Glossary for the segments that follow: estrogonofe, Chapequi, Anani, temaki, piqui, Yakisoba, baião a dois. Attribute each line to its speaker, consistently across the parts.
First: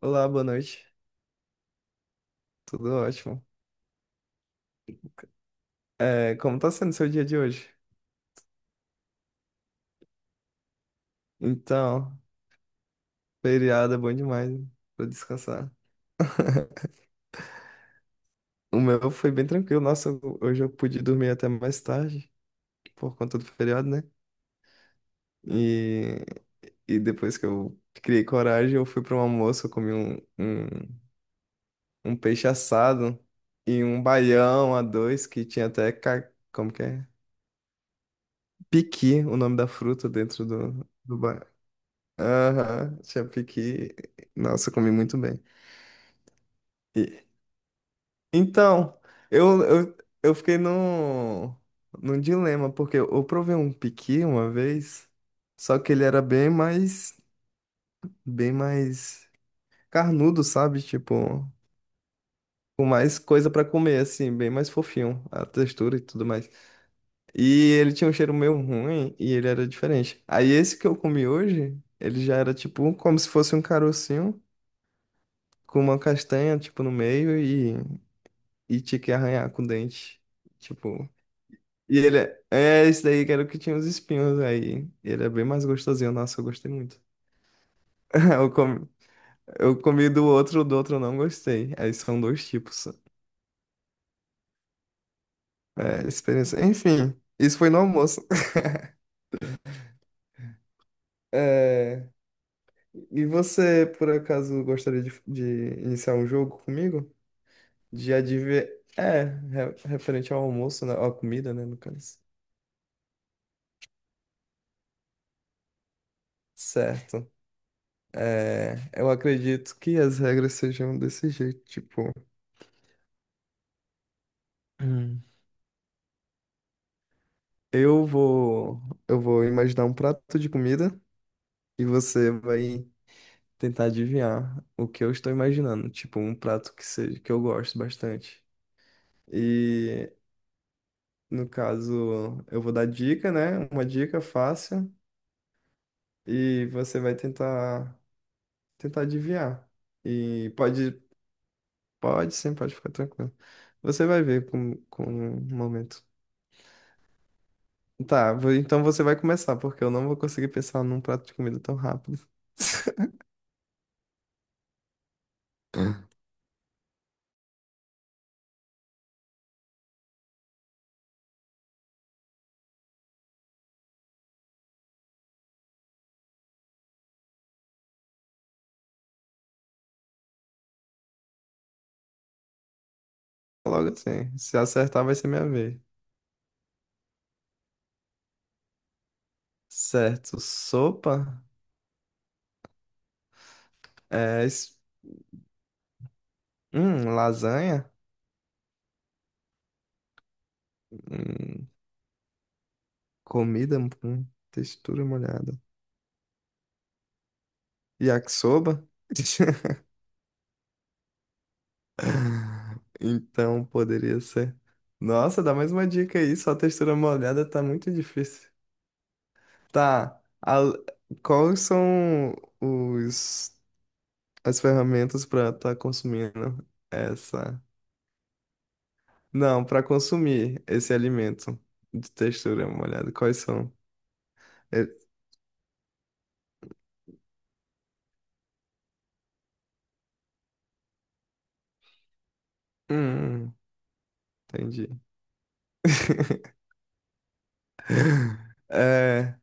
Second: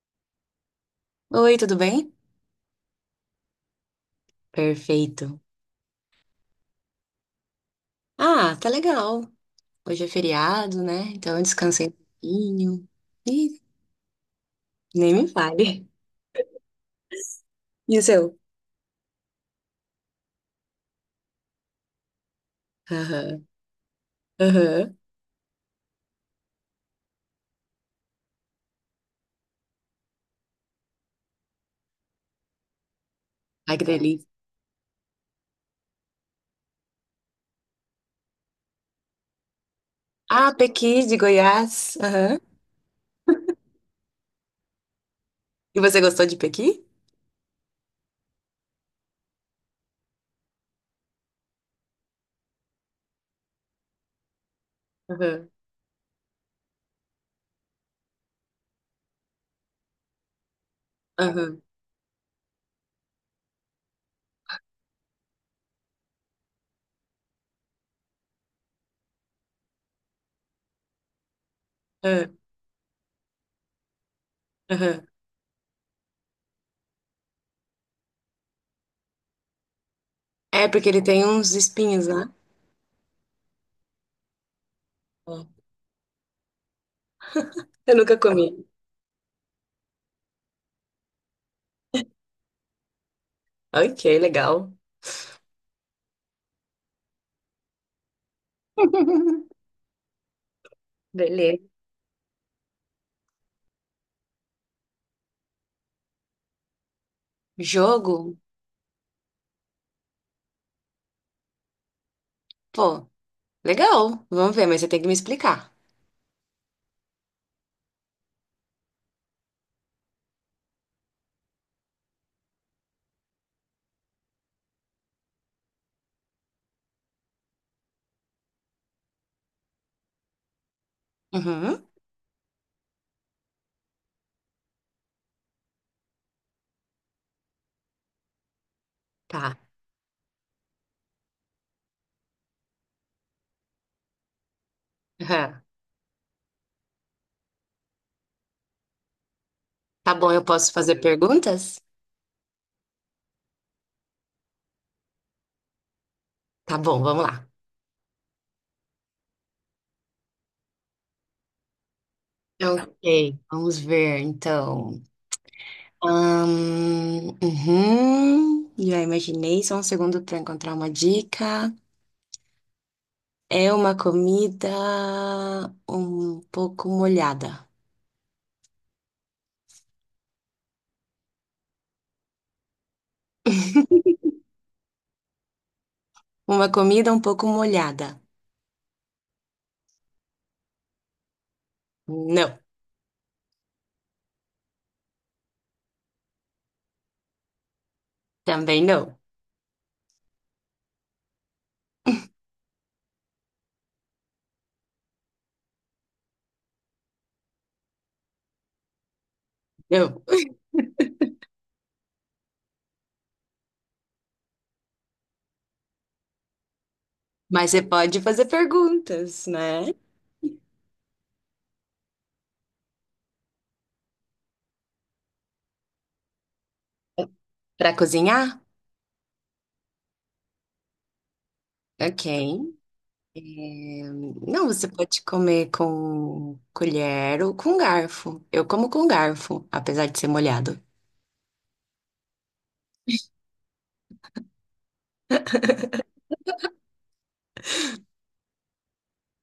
Speaker 1: Olá, boa noite.
Speaker 2: Oi, tudo bem?
Speaker 1: Tudo ótimo.
Speaker 2: Perfeito.
Speaker 1: Como tá sendo seu dia de hoje?
Speaker 2: Ah, tá legal. Hoje é feriado, né? Então eu descansei um
Speaker 1: Então,
Speaker 2: pouquinho. Ih,
Speaker 1: feriado é bom demais, né? Pra
Speaker 2: nem me
Speaker 1: descansar.
Speaker 2: fale. E o seu?
Speaker 1: O meu foi bem tranquilo. Nossa, hoje eu pude dormir até mais tarde, por conta do
Speaker 2: Aham,
Speaker 1: feriado, né?
Speaker 2: aham.
Speaker 1: E, e depois que eu criei coragem, eu fui para um almoço, eu comi um peixe assado
Speaker 2: Ai,
Speaker 1: e
Speaker 2: que
Speaker 1: um
Speaker 2: delícia.
Speaker 1: baião a dois, que tinha até, como que é? Piqui, o nome da fruta dentro
Speaker 2: Ah, Pequi de Goiás. Aham.
Speaker 1: Aham, Chapequi. Nossa, eu comi muito bem.
Speaker 2: E você gostou de Pequi?
Speaker 1: E- então, eu, eu, eu fiquei num dilema, porque eu provei um piqui uma vez,
Speaker 2: Aham,
Speaker 1: só que ele era bem mais carnudo, sabe? Tipo,
Speaker 2: aham,
Speaker 1: com mais coisa pra comer, assim, bem mais fofinho, a textura e tudo mais. E ele tinha um cheiro meio ruim e ele era diferente. Aí esse que eu comi hoje, ele
Speaker 2: aham,
Speaker 1: já era tipo como se fosse um carocinho
Speaker 2: aham.
Speaker 1: com uma castanha, tipo, no meio e tinha que arranhar com o dente.
Speaker 2: É, porque ele
Speaker 1: Tipo.
Speaker 2: tem uns
Speaker 1: E
Speaker 2: espinhos
Speaker 1: ele
Speaker 2: lá.
Speaker 1: é. É, esse daí que era o que tinha os espinhos aí. Ele é bem
Speaker 2: Ó,
Speaker 1: mais gostosinho. Nossa, eu gostei muito.
Speaker 2: eu nunca
Speaker 1: Eu
Speaker 2: comi.
Speaker 1: comi, eu comi do outro eu não gostei. Aí são dois tipos.
Speaker 2: Ok, legal.
Speaker 1: É, experiência. Enfim, isso foi no almoço.
Speaker 2: Beleza.
Speaker 1: É, e você, por acaso, gostaria de iniciar um jogo comigo? De
Speaker 2: Jogo?
Speaker 1: adivinhar. É, referente ao almoço, né? Ou à comida, né, no caso.
Speaker 2: Pô, legal. Vamos ver, mas você tem que me explicar.
Speaker 1: Certo. É, eu acredito que as regras sejam desse jeito, tipo, Hum. Eu vou eu vou, imaginar um prato de comida
Speaker 2: Uhum.
Speaker 1: e você vai tentar adivinhar o que eu estou imaginando, tipo, um prato que seja que eu gosto bastante.
Speaker 2: Tá.
Speaker 1: E no caso, eu vou dar dica, né? Uma dica fácil
Speaker 2: Aham.
Speaker 1: e você vai tentar adivinhar.
Speaker 2: Tá bom, eu
Speaker 1: E
Speaker 2: posso
Speaker 1: pode,
Speaker 2: fazer perguntas?
Speaker 1: pode sim, pode ficar tranquilo. Você vai ver com o momento.
Speaker 2: Tá bom, vamos lá.
Speaker 1: Tá, então você vai começar, porque eu não vou conseguir pensar num prato de comida tão rápido.
Speaker 2: Ok, vamos ver então. Uhum, já imaginei, só um segundo para encontrar uma dica. É uma comida um pouco molhada.
Speaker 1: Logo assim, se acertar vai ser minha vez.
Speaker 2: Uma comida um pouco molhada.
Speaker 1: Certo, sopa,
Speaker 2: Não,
Speaker 1: é, es- lasanha,
Speaker 2: também não.
Speaker 1: hum, comida com textura molhada. Yakisoba?
Speaker 2: Não.
Speaker 1: Então poderia ser. Nossa, dá mais uma dica aí, só textura molhada tá
Speaker 2: Mas você
Speaker 1: muito
Speaker 2: pode fazer
Speaker 1: difícil.
Speaker 2: perguntas, né?
Speaker 1: Tá, quais são os as ferramentas para estar consumindo essa.
Speaker 2: Para cozinhar?
Speaker 1: Não, para consumir esse alimento de
Speaker 2: Ok.
Speaker 1: textura molhada. Quais são?
Speaker 2: É, Não, você
Speaker 1: É-
Speaker 2: pode comer com colher ou com garfo. Eu como com garfo, apesar de ser molhado.
Speaker 1: Hum, entendi. É,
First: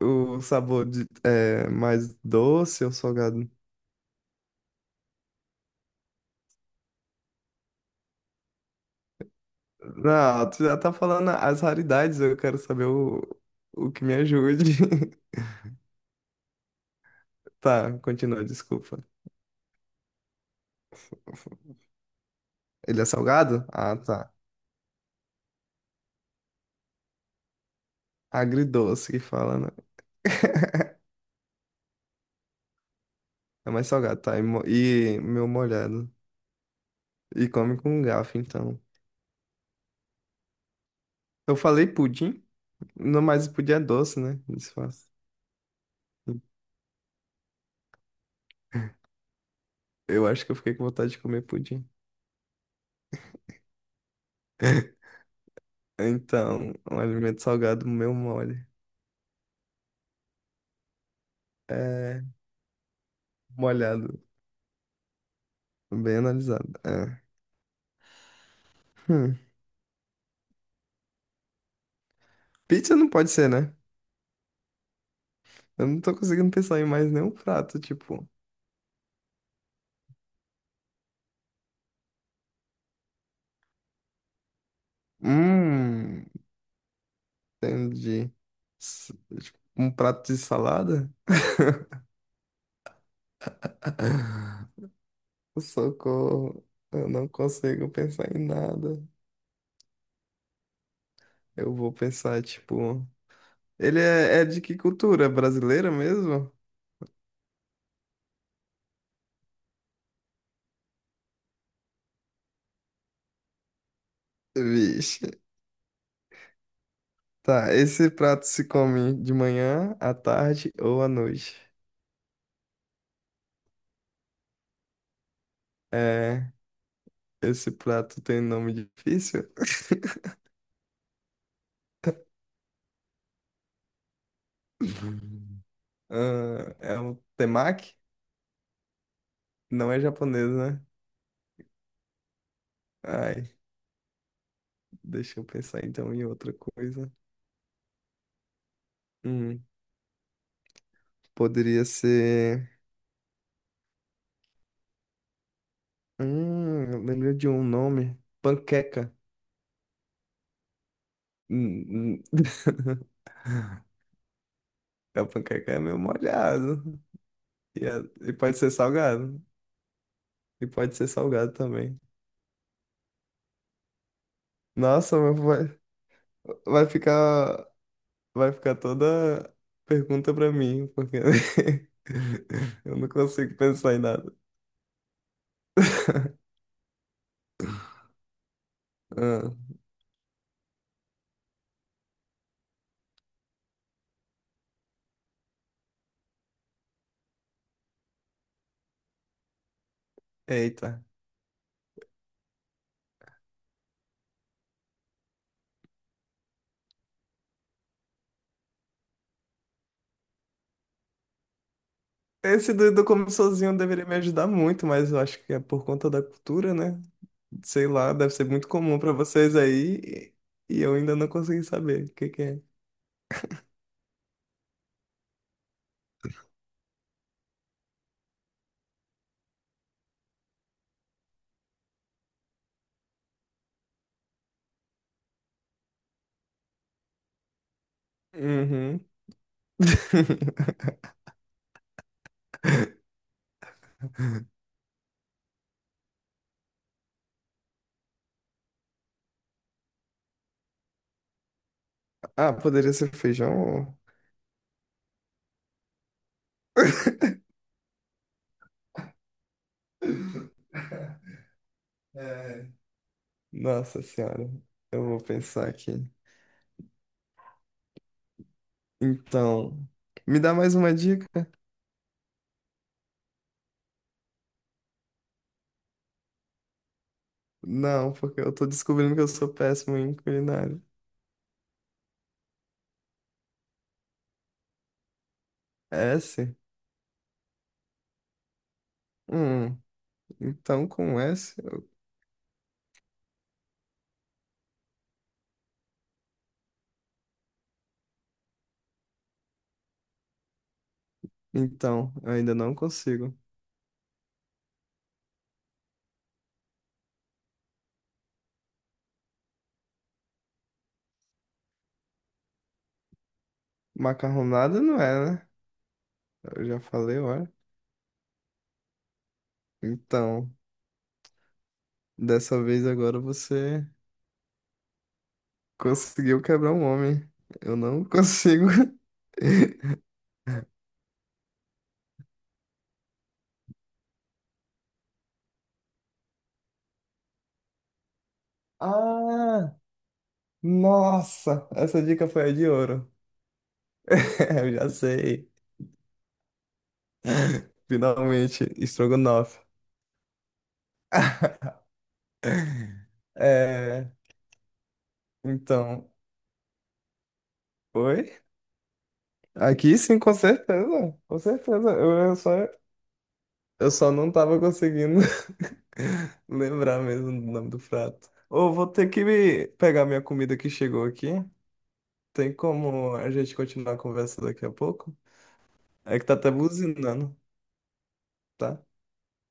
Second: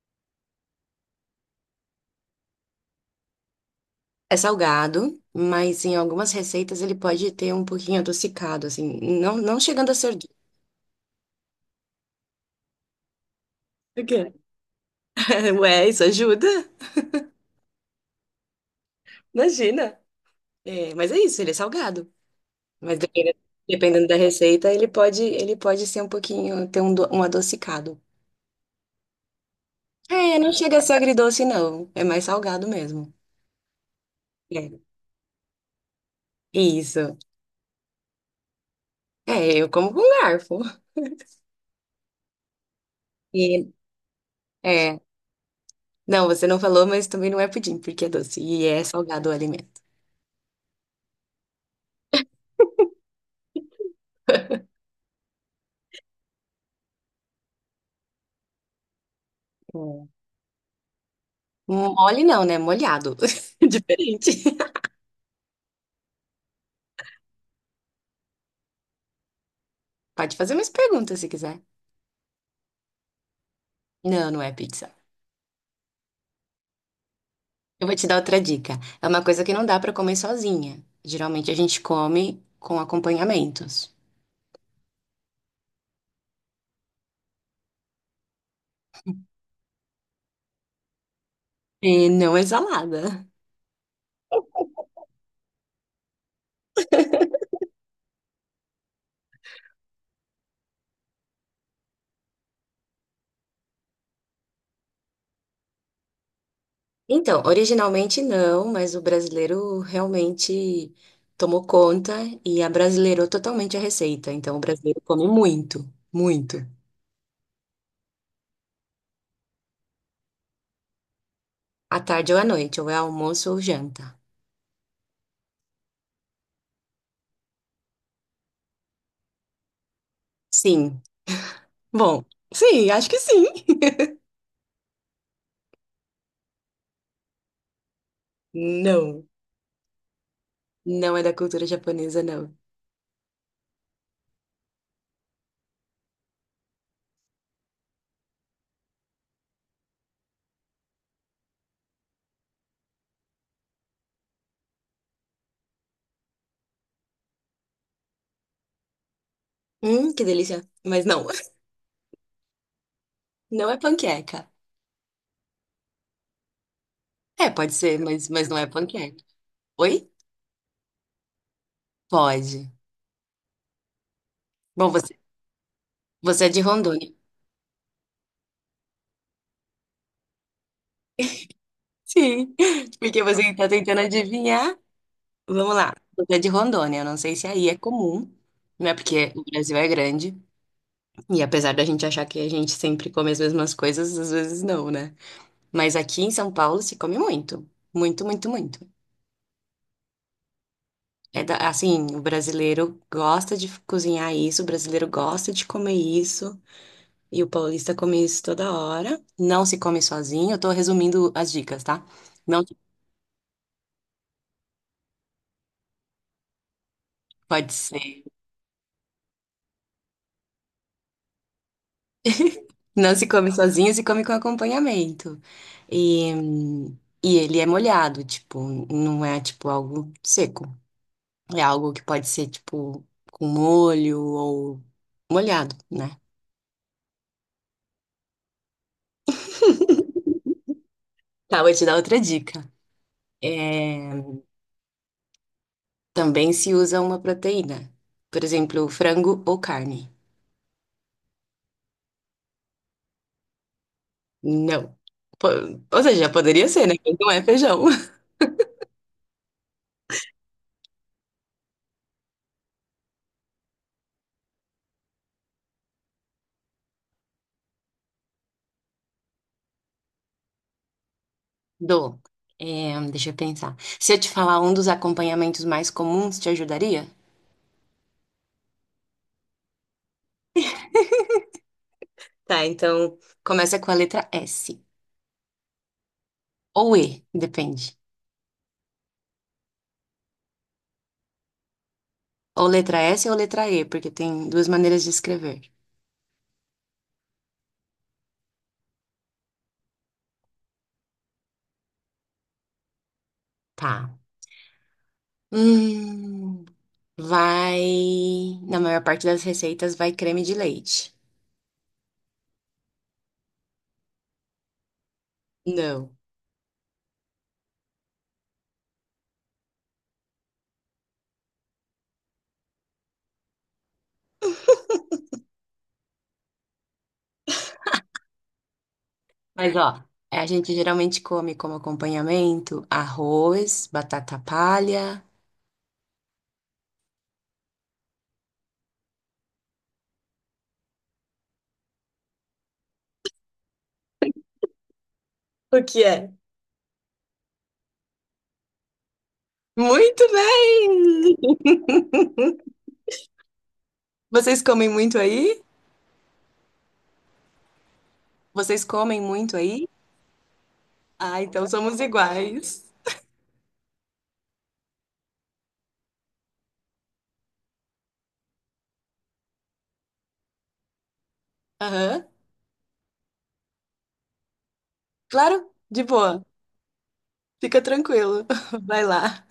Speaker 1: o sabor de, é mais doce ou salgado?
Speaker 2: É salgado, mas em algumas receitas ele pode ter um pouquinho adocicado, assim, não chegando a ser doce.
Speaker 1: Não, tu já tá falando as raridades, eu quero saber o que
Speaker 2: Por
Speaker 1: me
Speaker 2: quê?
Speaker 1: ajude.
Speaker 2: Ué, isso ajuda?
Speaker 1: Tá, continua, desculpa.
Speaker 2: Imagina. É, mas é isso, ele é salgado. Mas
Speaker 1: Ele é
Speaker 2: dependendo,
Speaker 1: salgado? Ah,
Speaker 2: dependendo da
Speaker 1: tá.
Speaker 2: receita, ele pode ser um pouquinho, ter um, um adocicado.
Speaker 1: Agridoce que fala, né?
Speaker 2: É, não chega a ser agridoce, não. É mais salgado mesmo.
Speaker 1: É mais salgado, tá? E,
Speaker 2: É,
Speaker 1: e meu molhado.
Speaker 2: isso.
Speaker 1: E come com garfo, então.
Speaker 2: É, eu como com garfo.
Speaker 1: Eu falei pudim, não, mas o
Speaker 2: E,
Speaker 1: pudim é doce, né?
Speaker 2: é,
Speaker 1: Disfarça.
Speaker 2: não, você não falou, mas também não é pudim, porque é doce e é salgado o alimento.
Speaker 1: Eu acho que eu fiquei com vontade de comer pudim. Então, um alimento salgado, meu mole.
Speaker 2: É. Mole
Speaker 1: É
Speaker 2: não, né? Molhado.
Speaker 1: molhado,
Speaker 2: Diferente.
Speaker 1: bem analisado. É. Hum.
Speaker 2: Pode fazer mais perguntas se quiser.
Speaker 1: Pizza não pode ser, né?
Speaker 2: Não, não é pizza.
Speaker 1: Eu não tô conseguindo pensar em mais nenhum prato,
Speaker 2: Eu vou te dar
Speaker 1: tipo.
Speaker 2: outra dica. É uma coisa que não dá pra comer sozinha. Geralmente a gente come com acompanhamentos.
Speaker 1: Hum, entendi. S- tipo, um prato de salada?
Speaker 2: E não é salada.
Speaker 1: Socorro, eu não consigo pensar em nada. Eu vou pensar, tipo. Ele é, é de que cultura? Brasileira mesmo?
Speaker 2: Então, originalmente não, mas o brasileiro realmente tomou conta e abrasileirou totalmente a receita. Então, o brasileiro come
Speaker 1: Vixe.
Speaker 2: muito, muito.
Speaker 1: Tá, esse prato se come de manhã, à tarde ou à noite?
Speaker 2: À tarde ou à noite, ou é almoço ou janta.
Speaker 1: É, esse prato tem nome difícil?
Speaker 2: Sim. Bom, sim, acho que sim.
Speaker 1: Ah, é um temaki?
Speaker 2: Não,
Speaker 1: Não é japonês, né?
Speaker 2: não é da cultura japonesa, não.
Speaker 1: Ai, deixa eu pensar então em outra coisa. Hum, poderia ser. Eu lembrei de um nome. Panqueca.
Speaker 2: Que delícia. Mas não,
Speaker 1: Hum, hum,
Speaker 2: não é panqueca.
Speaker 1: A panqueca é meio molhado.
Speaker 2: É, pode
Speaker 1: E,
Speaker 2: ser,
Speaker 1: e
Speaker 2: mas não
Speaker 1: pode
Speaker 2: é
Speaker 1: ser
Speaker 2: panqueca.
Speaker 1: salgado.
Speaker 2: Oi?
Speaker 1: E pode ser salgado também.
Speaker 2: Pode. Bom,
Speaker 1: Nossa,
Speaker 2: você é de
Speaker 1: vai
Speaker 2: Rondônia.
Speaker 1: ficar, vai ficar toda pergunta pra mim, porque
Speaker 2: Sim,
Speaker 1: eu não
Speaker 2: porque você
Speaker 1: consigo
Speaker 2: está
Speaker 1: pensar em
Speaker 2: tentando
Speaker 1: nada.
Speaker 2: adivinhar. Vamos lá. Você é de Rondônia, eu não sei se aí é comum, né? Porque o
Speaker 1: Ah,
Speaker 2: Brasil é grande e apesar da gente achar que a gente sempre come as mesmas coisas, às vezes não, né? Mas aqui em São Paulo se come muito, muito, muito, muito.
Speaker 1: eita.
Speaker 2: Assim, o brasileiro gosta de cozinhar isso, o brasileiro gosta de comer isso e o paulista come isso toda hora. Não se come sozinho. Eu tô resumindo as dicas, tá? Não
Speaker 1: Esse
Speaker 2: se-
Speaker 1: do, do como sozinho deveria me ajudar muito, mas eu acho que é por conta da cultura, né?
Speaker 2: pode
Speaker 1: Sei lá,
Speaker 2: ser.
Speaker 1: deve ser muito comum pra vocês aí e eu ainda não consegui saber o que que é.
Speaker 2: Não se come sozinho, se come com acompanhamento. E, e ele é molhado, tipo, não é tipo algo seco. É algo que pode ser tipo com molho ou molhado, né?
Speaker 1: Uhum.
Speaker 2: Tá, vou te dar outra dica. É, também se usa uma proteína. Por exemplo, frango ou carne.
Speaker 1: Ah, poderia ser feijão?
Speaker 2: Não. Po- Ou seja, poderia ser, né? Mas não é feijão.
Speaker 1: É, nossa senhora, eu vou pensar aqui. Então, me dá mais uma dica?
Speaker 2: Do. É, deixa eu pensar. Se eu te falar um dos acompanhamentos mais comuns, te ajudaria?
Speaker 1: Não, porque eu tô descobrindo que eu sou péssimo em culinária.
Speaker 2: Tá, então começa com a letra S.
Speaker 1: É S?
Speaker 2: Ou E, depende.
Speaker 1: Hum, então com S,
Speaker 2: Ou letra S ou letra E, porque tem duas maneiras de escrever.
Speaker 1: então, eu ainda não consigo.
Speaker 2: Tá. Hum, vai. Na maior parte das receitas vai creme de leite.
Speaker 1: Macarronada não é, né?
Speaker 2: Não.
Speaker 1: Eu já falei, olha. Então, dessa vez agora você conseguiu quebrar um homem. Eu não consigo.
Speaker 2: Mas ó, a gente geralmente come como acompanhamento arroz, batata palha.
Speaker 1: Ah! Nossa, essa dica foi a de ouro. Eu já sei.
Speaker 2: O que é?
Speaker 1: Finalmente, estrogonofe.
Speaker 2: Muito bem!
Speaker 1: É,
Speaker 2: Vocês comem muito aí?
Speaker 1: então, oi?
Speaker 2: Vocês comem muito aí?
Speaker 1: Aqui sim, com certeza. Com
Speaker 2: Ah, então
Speaker 1: certeza.
Speaker 2: somos iguais.
Speaker 1: Eu só não tava conseguindo lembrar mesmo do nome do prato. Ou vou ter que pegar minha comida que chegou aqui.
Speaker 2: Aham.
Speaker 1: Tem como a gente continuar a conversa daqui a pouco?
Speaker 2: Claro, de
Speaker 1: É que tá
Speaker 2: boa.
Speaker 1: até buzinando,
Speaker 2: Fica tranquilo.
Speaker 1: tá?
Speaker 2: Vai lá.